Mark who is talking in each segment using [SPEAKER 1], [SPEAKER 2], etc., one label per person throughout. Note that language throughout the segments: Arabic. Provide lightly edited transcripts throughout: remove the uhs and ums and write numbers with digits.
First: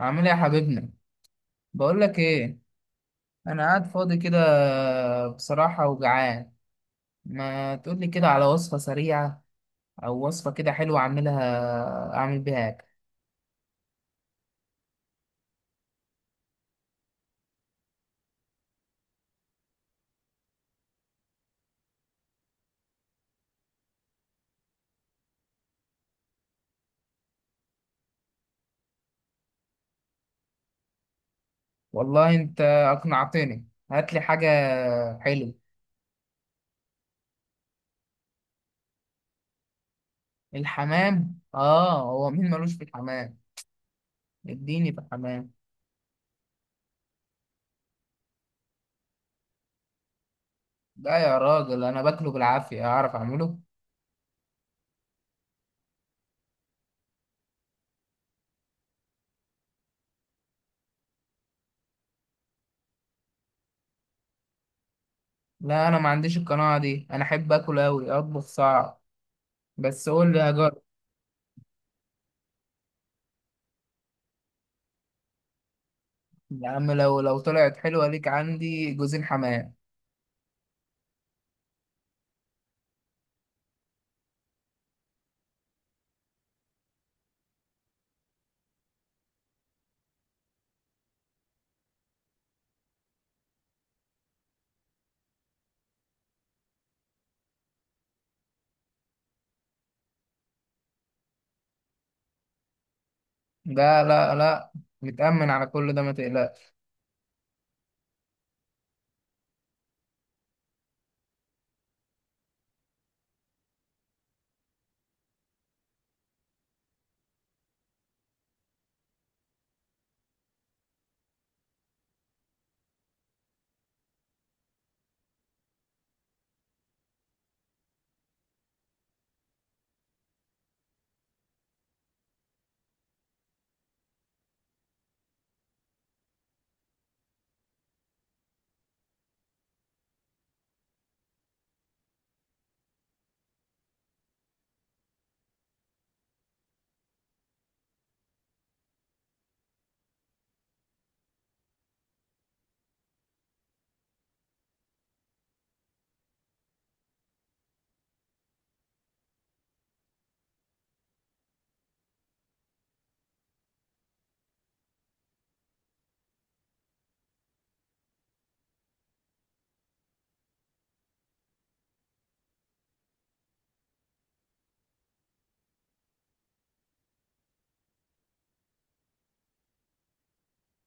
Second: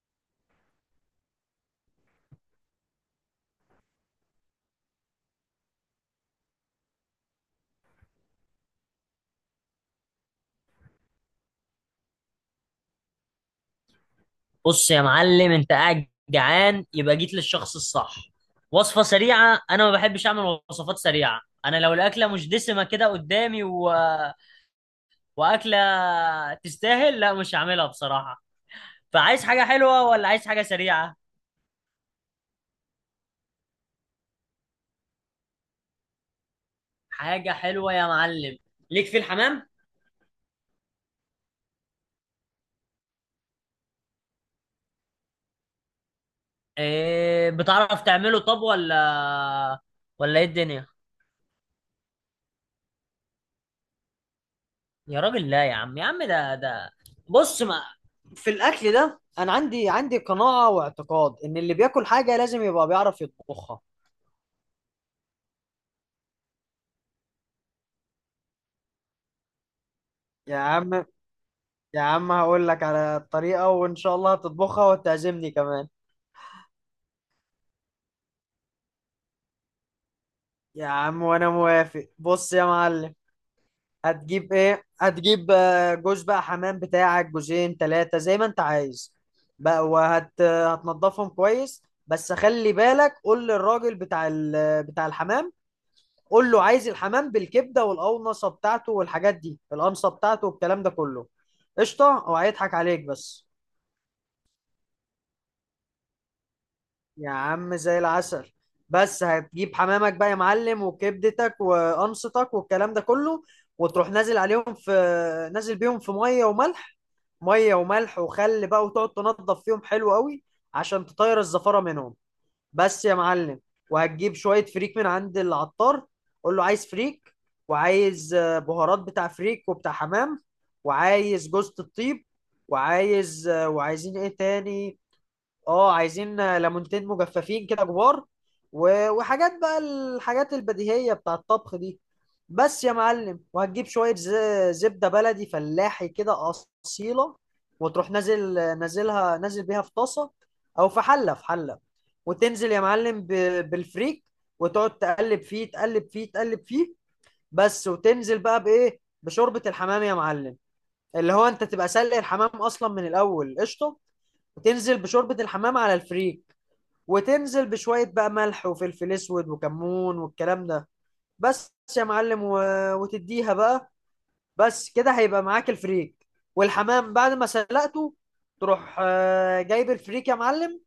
[SPEAKER 1] عامل ايه يا حبيبنا؟ بقول لك ايه، انا قاعد فاضي كده، بصراحة وجعان. ما تقول لي كده على وصفة سريعة او وصفة كده حلوة اعملها، اعمل بيها اكل.
[SPEAKER 2] بص يا معلم، انت قاعد جعان، يبقى جيت للشخص الصح. وصفة سريعة، انا ما بحبش اعمل وصفات سريعة. انا لو الاكلة مش دسمة كده قدامي واكلة تستاهل، لا مش هعملها بصراحة. فعايز حاجة حلوة ولا عايز حاجة سريعة؟
[SPEAKER 1] والله انت اقنعتني، هات لي حاجة حلوة.
[SPEAKER 2] حاجة حلوة يا معلم. ليك في الحمام.
[SPEAKER 1] الحمام، اه هو مين ملوش في الحمام؟ اديني في الحمام.
[SPEAKER 2] إيه، بتعرف تعمله طب ولا ايه الدنيا؟
[SPEAKER 1] لا يا راجل انا باكله بالعافية، اعرف اعمله.
[SPEAKER 2] يا راجل، لا يا عم، يا عم ده بص، ما في الاكل ده انا عندي قناعه واعتقاد ان اللي بياكل حاجه لازم يبقى بيعرف يطبخها.
[SPEAKER 1] لا انا ما عنديش القناعة دي، انا احب اكل اوي، اطبخ صعب، بس قول لي.
[SPEAKER 2] يا عم، يا عم هقول لك على الطريقة، وإن شاء الله هتطبخها وتعزمني كمان.
[SPEAKER 1] يا عم لو طلعت حلوة ليك عندي جوزين حمام.
[SPEAKER 2] يا عم وأنا موافق. بص يا معلم، هتجيب إيه؟ هتجيب جوز بقى حمام بتاعك، جوزين تلاتة زي ما أنت عايز. بقى وهت آه، هتنضفهم كويس. بس خلي بالك، قول للراجل بتاع الحمام. قول له عايز الحمام بالكبده والقونصه بتاعته والحاجات دي، القمصه بتاعته والكلام ده كله. قشطه، هو هيضحك عليك بس.
[SPEAKER 1] لا لا لا، متأمن على كل ده ما تقلقش.
[SPEAKER 2] يا عم زي العسل. بس هتجيب حمامك بقى يا معلم، وكبدتك وقمصتك والكلام ده كله. وتروح نازل بيهم في ميه وملح. ميه وملح وخل بقى، وتقعد تنضف فيهم حلو قوي، عشان تطير الزفاره منهم. بس يا معلم، وهتجيب شوية فريك من عند العطار. قول له عايز فريك، وعايز بهارات بتاع فريك وبتاع حمام. وعايز جوزة الطيب، وعايزين ايه تاني. اه، عايزين ليمونتين مجففين كده كبار. وحاجات بقى الحاجات البديهية بتاع الطبخ دي. بس يا معلم، وهتجيب شوية زبدة بلدي فلاحي كده، أصيلة. وتروح نازل بيها في طاسة، أو في حلة. وتنزل يا معلم بالفريك. وتقعد تقلب فيه، تقلب فيه، تقلب فيه. بس. وتنزل بقى بإيه؟ بشوربة الحمام يا معلم، اللي هو أنت تبقى سلق الحمام أصلا من الأول، قشطة. وتنزل بشوربة الحمام على الفريك. وتنزل بشوية بقى ملح وفلفل أسود وكمون والكلام ده. بس يا معلم، وتديها بقى. بس كده هيبقى معاك الفريك والحمام بعد ما سلقته. تروح جايب الفريك يا معلم،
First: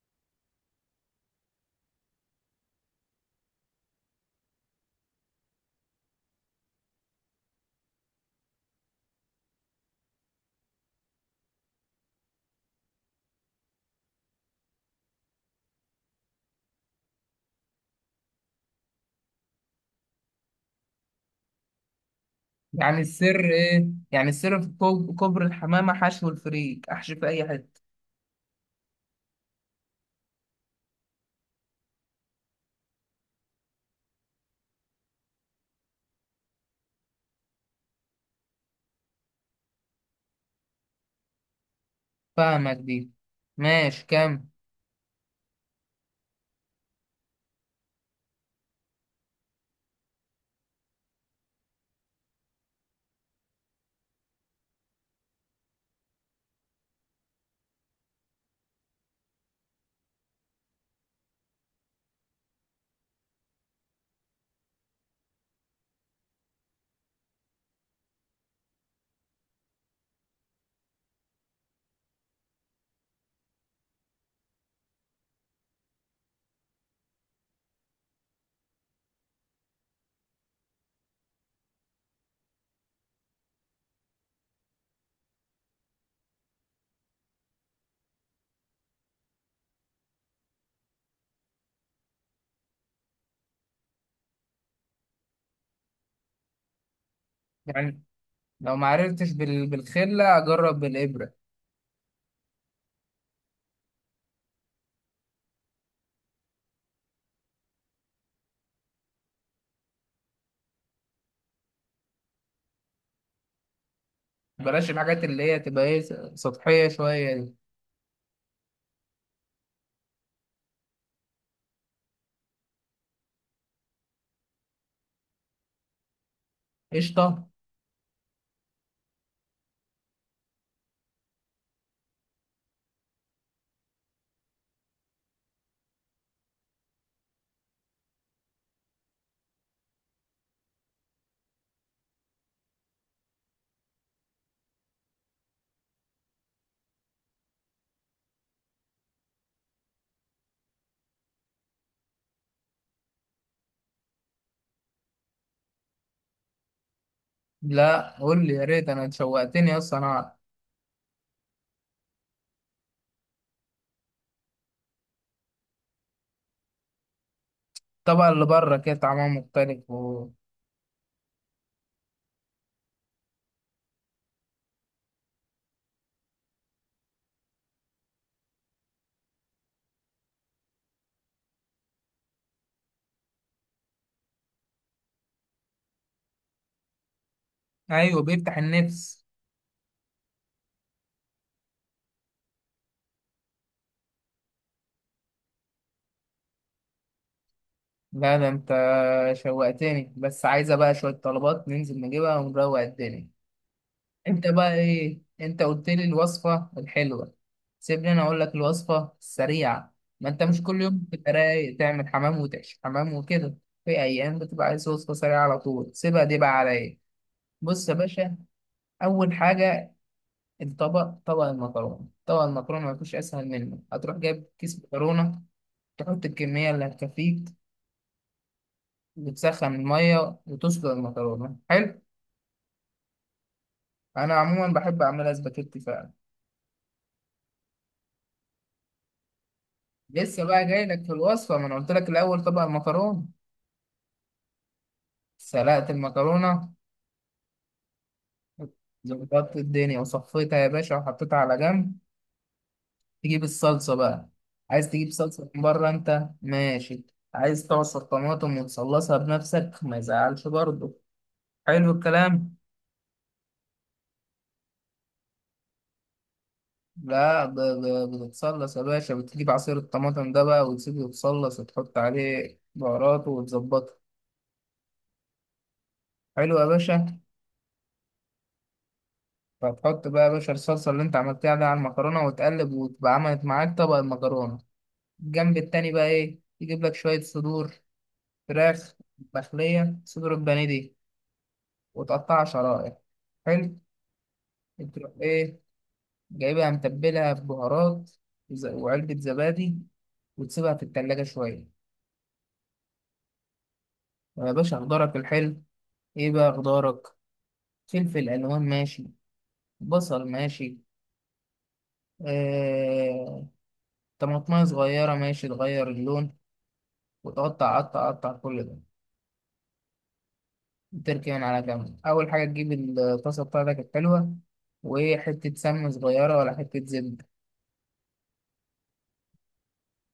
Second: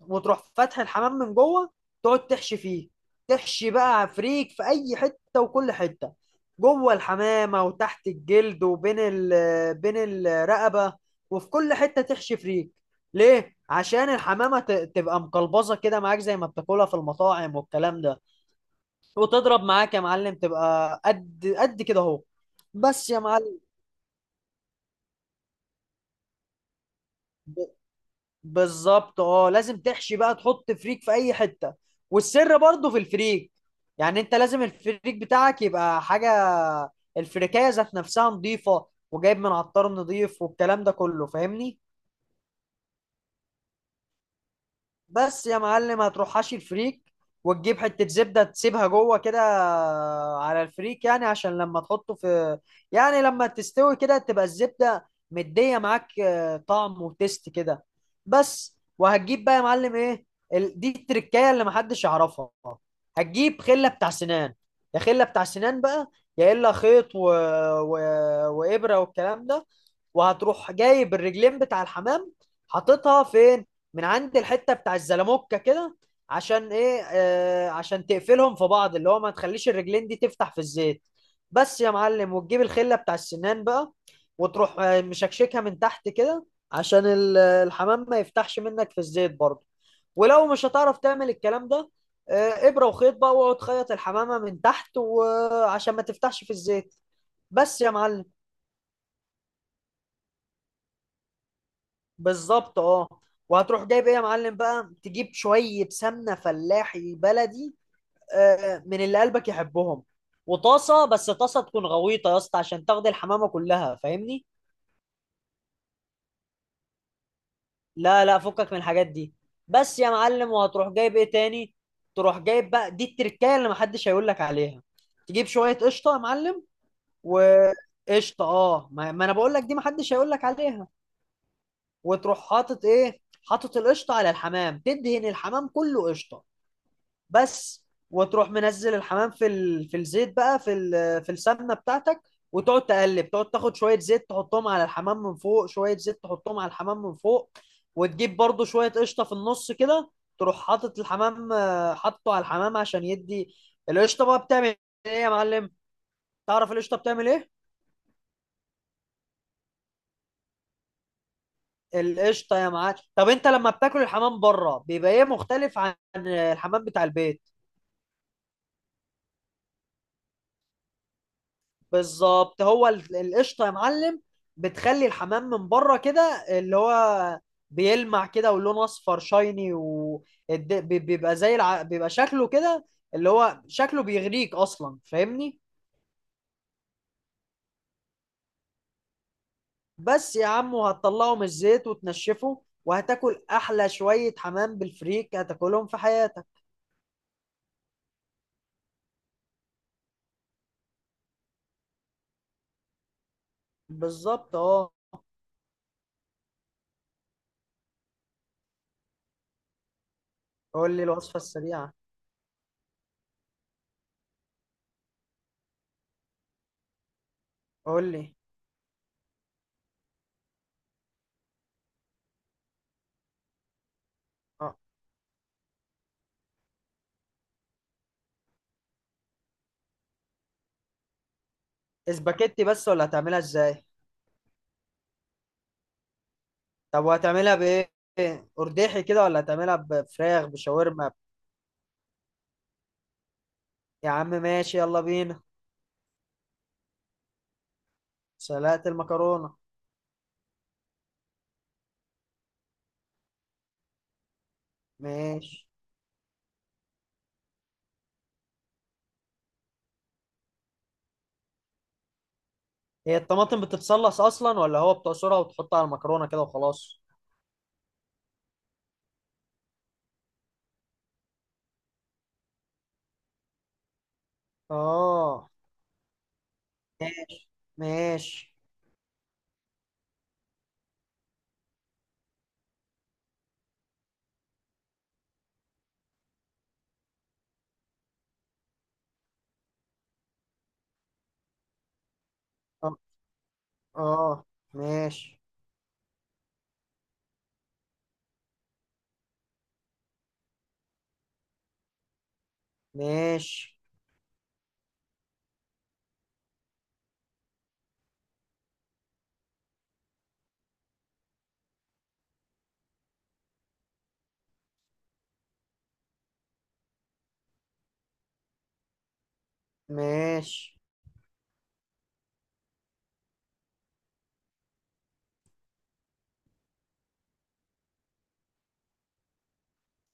[SPEAKER 2] وتروح فاتح الحمام من جوه، تقعد تحشي فيه. تحشي بقى فريك في اي حته وكل حته، جوه الحمامه وتحت الجلد، وبين ال بين الرقبه. وفي كل حته تحشي فريك. ليه؟ عشان الحمامه تبقى مقلبظه كده معاك، زي ما بتاكلها في المطاعم والكلام ده. وتضرب معاك يا معلم، تبقى قد قد كده اهو.
[SPEAKER 1] يعني
[SPEAKER 2] بس يا
[SPEAKER 1] السر
[SPEAKER 2] معلم.
[SPEAKER 1] ايه؟ يعني السر في كوبري الحمامة، حشو الفريك، احشي في اي حتة.
[SPEAKER 2] بالظبط اه، لازم تحشي بقى، تحط فريك في اي حته. والسر برضه في الفريك. يعني انت لازم الفريك بتاعك يبقى حاجه، الفريكايه ذات نفسها نظيفه، وجايب من عطار نظيف والكلام ده كله. فاهمني؟
[SPEAKER 1] فاهمك دي، ماشي كم.
[SPEAKER 2] بس يا معلم، هتروح حاشي الفريك، وتجيب حتة زبدة تسيبها جوه كده على الفريك. يعني عشان لما تحطه في يعني لما تستوي كده تبقى الزبدة مدية معاك طعم وتست كده. بس. وهتجيب بقى يا معلم ايه؟ دي التركاية اللي محدش يعرفها. هتجيب خلة بتاع سنان، يا خلة بتاع سنان بقى، يا إلا خيط و... وإبرة والكلام ده. وهتروح جايب الرجلين بتاع الحمام، حاططها فين؟ من عند الحته بتاع الزلموكه كده. عشان ايه؟ عشان تقفلهم في بعض، اللي هو ما تخليش الرجلين دي تفتح في الزيت. بس يا معلم، وتجيب الخله بتاع السنان بقى، وتروح مشكشكها من تحت كده، عشان الحمام ما يفتحش منك في الزيت برضه. ولو مش هتعرف تعمل الكلام ده، ابره وخيط بقى، واقعد خيط الحمامه من تحت وعشان ما تفتحش في الزيت. بس يا
[SPEAKER 1] يعني
[SPEAKER 2] معلم.
[SPEAKER 1] لو ما عرفتش بالخلة اجرب بالإبرة.
[SPEAKER 2] بالظبط اه. وهتروح جايب ايه يا معلم بقى؟ تجيب شويه سمنه فلاحي بلدي، من اللي قلبك يحبهم. وطاسه، بس طاسه تكون غويطه يا اسطى، عشان تاخد الحمامه كلها. فاهمني؟
[SPEAKER 1] بلاش الحاجات اللي هي تبقى ايه، سطحية شوية دي.
[SPEAKER 2] لا، لا، فكك من الحاجات دي. بس يا معلم، وهتروح جايب ايه تاني؟ تروح جايب بقى، دي التركايه اللي محدش هيقول لك عليها. تجيب شويه قشطه يا معلم.
[SPEAKER 1] قشطة.
[SPEAKER 2] وقشطه اه، ما ما انا بقول لك دي محدش هيقول لك عليها. وتروح حاطط ايه؟ حاطط القشطه على الحمام، تدهن الحمام كله قشطه. بس. وتروح منزل الحمام في الزيت بقى، في السمنه بتاعتك. وتقعد تقلب، تقعد تاخد شويه زيت تحطهم على الحمام من فوق، شويه زيت تحطهم على الحمام من فوق. وتجيب برضو شويه قشطه في النص كده. تروح حاطط الحمام آه، حاطه على الحمام عشان يدي القشطه بقى. بتعمل ايه يا معلم؟ تعرف القشطه بتعمل ايه؟
[SPEAKER 1] لا قول لي يا ريت، انا شوقتني اصلا انا.
[SPEAKER 2] القشطه يا معلم، طب انت لما بتاكل الحمام بره بيبقى ايه مختلف عن الحمام بتاع البيت؟
[SPEAKER 1] الطبقة اللي بره كده طعمها مختلف
[SPEAKER 2] بالظبط، هو القشطه يا معلم بتخلي الحمام من بره كده، اللي هو بيلمع كده، ولونه اصفر شايني، وبيبقى بيبقى شكله كده، اللي هو شكله بيغريك اصلا. فاهمني؟
[SPEAKER 1] ايوه بيفتح النفس.
[SPEAKER 2] بس يا عم، وهتطلعه من الزيت وتنشفه، وهتاكل احلى شويه حمام بالفريك هتاكلهم في حياتك.
[SPEAKER 1] لا ده انت شوقتني، بس عايزة بقى شوية طلبات ننزل نجيبها ونروق الدنيا. انت
[SPEAKER 2] بالظبط
[SPEAKER 1] بقى
[SPEAKER 2] اه.
[SPEAKER 1] ايه؟ انت قلت لي الوصفة الحلوة، سيبني انا اقول لك الوصفة السريعة. ما انت مش كل
[SPEAKER 2] قول
[SPEAKER 1] يوم
[SPEAKER 2] لي
[SPEAKER 1] بتبقى
[SPEAKER 2] الوصفه
[SPEAKER 1] رايق
[SPEAKER 2] السريعه.
[SPEAKER 1] تعمل حمام وتعيش حمام وكده. في ايام بتبقى عايز وصفة سريعة على طول، سيبها دي بقى عليا. بص يا
[SPEAKER 2] قول لي.
[SPEAKER 1] باشا، اول حاجة الطبق، طبق المكرونة، طبق المكرونة ما فيش اسهل منه. هتروح جايب
[SPEAKER 2] اه،
[SPEAKER 1] كيس مكرونة، تحط الكمية اللي هتكفيك، وتسخن المية وتسلق المكرونة، حلو.
[SPEAKER 2] اسباجيتي بس ولا هتعملها ازاي؟
[SPEAKER 1] انا عموما بحب اعملها سباكيتي فعلا.
[SPEAKER 2] طب وهتعملها بايه؟ ارداحي كده ولا هتعملها
[SPEAKER 1] لسه
[SPEAKER 2] بفراخ
[SPEAKER 1] بقى جاي لك
[SPEAKER 2] بشاورما؟
[SPEAKER 1] في الوصفه، ما انا قلت لك الاول طبق المكرونه.
[SPEAKER 2] يا عم ماشي، يلا بينا.
[SPEAKER 1] سلقت المكرونه،
[SPEAKER 2] سلقت المكرونه.
[SPEAKER 1] ظبطت الدنيا وصفيتها يا باشا وحطيتها على جنب. تجيب الصلصه بقى، عايز تجيب صلصه من
[SPEAKER 2] ماشي.
[SPEAKER 1] بره انت؟ ماشي. عايز تعصر طماطم وتصلصها بنفسك ما يزعلش برضه، حلو الكلام.
[SPEAKER 2] هي الطماطم بتتصلص اصلا، ولا هو بتعصرها وتحطها على المكرونه كده وخلاص؟
[SPEAKER 1] لا بتتصلص يا باشا، بتجيب عصير الطماطم ده بقى وتسيبه يتصلص وتحط عليه بهاراته وتظبطه،
[SPEAKER 2] اه.
[SPEAKER 1] حلو يا باشا.
[SPEAKER 2] ماشي. ماشي.
[SPEAKER 1] فتحط بقى يا باشا الصلصة اللي انت عملتها دي على المكرونة وتقلب، وتبقى عملت معاك طبق المكرونة. الجنب التاني بقى ايه؟ يجيب لك شوية صدور فراخ، مخلية صدور البانيه دي، وتقطعها شرائح،
[SPEAKER 2] اه.
[SPEAKER 1] حلو.
[SPEAKER 2] آه.
[SPEAKER 1] تروح
[SPEAKER 2] ماشي.
[SPEAKER 1] ايه، جايبها متبلها ببهارات وعلبة زبادي، وتسيبها في التلاجة شوية.
[SPEAKER 2] ماشي.
[SPEAKER 1] يا باشا خضارك الحلو، ايه بقى خضارك؟ فلفل ألوان ماشي، بصل ماشي، آه... طماطماية صغيرة ماشي تغير اللون، وتقعد تقطع قطع كل ده.
[SPEAKER 2] ماشي.
[SPEAKER 1] تركي من على جنب، أول حاجة تجيب الطاسة بتاعتك الحلوة وحتة سمنة صغيرة ولا حتة زبدة،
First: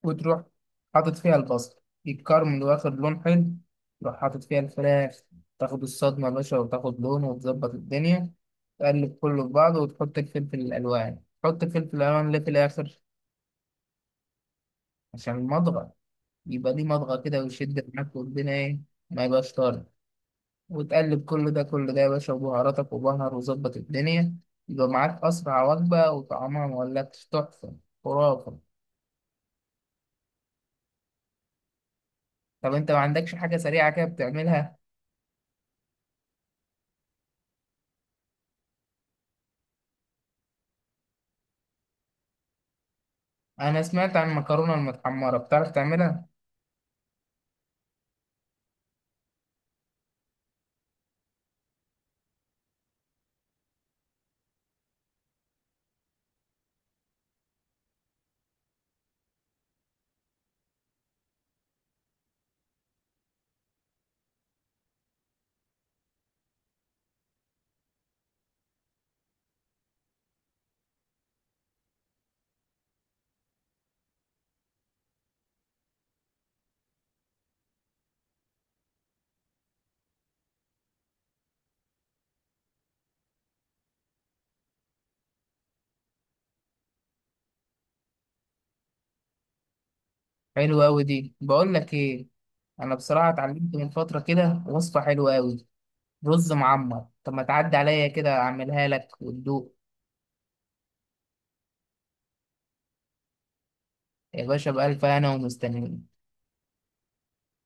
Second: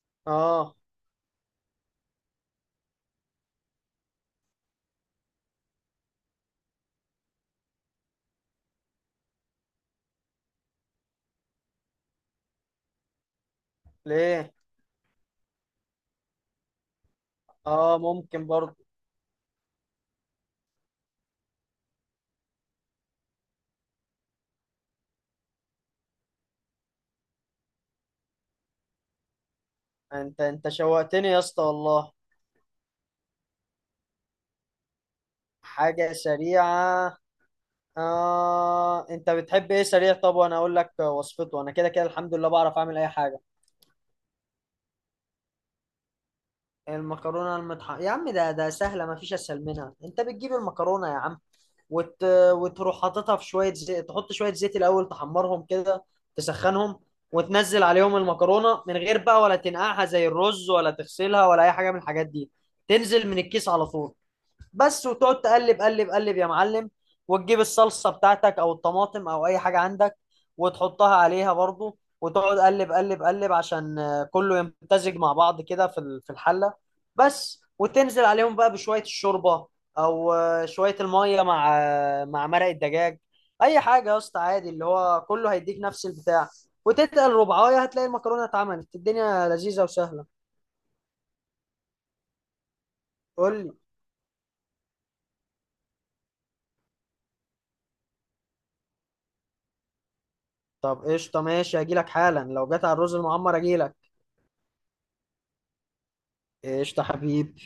[SPEAKER 1] وتروح
[SPEAKER 2] اه.
[SPEAKER 1] حاطط فيها البصل يتكرمل واخد لون حلو، تروح حاطط فيها الفراخ، تاخد الصدمة يا باشا وتاخد لون وتظبط الدنيا. تقلب كله في بعضه وتحط الفلفل الألوان. ليه في الآخر؟
[SPEAKER 2] ليه؟
[SPEAKER 1] عشان المضغة، يبقى ليه مضغة كده ويشد
[SPEAKER 2] اه،
[SPEAKER 1] معاك
[SPEAKER 2] ممكن
[SPEAKER 1] والدنيا
[SPEAKER 2] برضه.
[SPEAKER 1] إيه، ما يبقاش طارد. وتقلب كل ده يا باشا وبهاراتك وبهر وظبط الدنيا، يبقى معاك أسرع وجبة وطعمها مولكش تحفة، خرافة.
[SPEAKER 2] انت شوقتني يا اسطى والله.
[SPEAKER 1] طب أنت ما عندكش حاجة سريعة كده بتعملها؟
[SPEAKER 2] حاجه سريعه؟ آه، انت بتحب ايه سريع؟ طب وانا اقول لك وصفته، انا كده كده الحمد لله بعرف اعمل اي حاجه.
[SPEAKER 1] أنا سمعت عن المكرونة المتحمرة، بتعرف تعملها؟
[SPEAKER 2] المكرونه المطحنه يا عم، ده سهله ما فيش اسهل منها. انت بتجيب المكرونه يا عم وت... وتروح حاططها في شويه زيت، تحط شويه زيت الاول تحمرهم كده، تسخنهم. وتنزل عليهم المكرونه من غير بقى، ولا تنقعها زي الرز ولا تغسلها ولا اي حاجه من الحاجات دي، تنزل من الكيس على طول. بس. وتقعد تقلب قلب قلب يا معلم. وتجيب الصلصة بتاعتك او الطماطم او اي حاجة عندك، وتحطها عليها برضو وتقعد قلب قلب قلب، عشان كله يمتزج مع بعض كده في الحلة. بس. وتنزل عليهم بقى بشوية الشوربة، او شوية المية مع مرق الدجاج. اي حاجة يا اسطى عادي، اللي هو كله هيديك نفس البتاع. وتتقل ربعاية هتلاقي المكرونة اتعملت، الدنيا لذيذة وسهلة.
[SPEAKER 1] حلوة أوي دي، بقول لك إيه، أنا بصراحة
[SPEAKER 2] قول لي.
[SPEAKER 1] اتعلمت من فترة كده وصفة حلوة أوي، رز معمر. طب ما تعدي عليا كده أعملها لك وتدوق.
[SPEAKER 2] طب قشطة ماشي، هجيلك حالا. لو جت على الرز المعمر اجيلك.
[SPEAKER 1] يا باشا بألف هنا ومستنيين.
[SPEAKER 2] قشطة حبيب.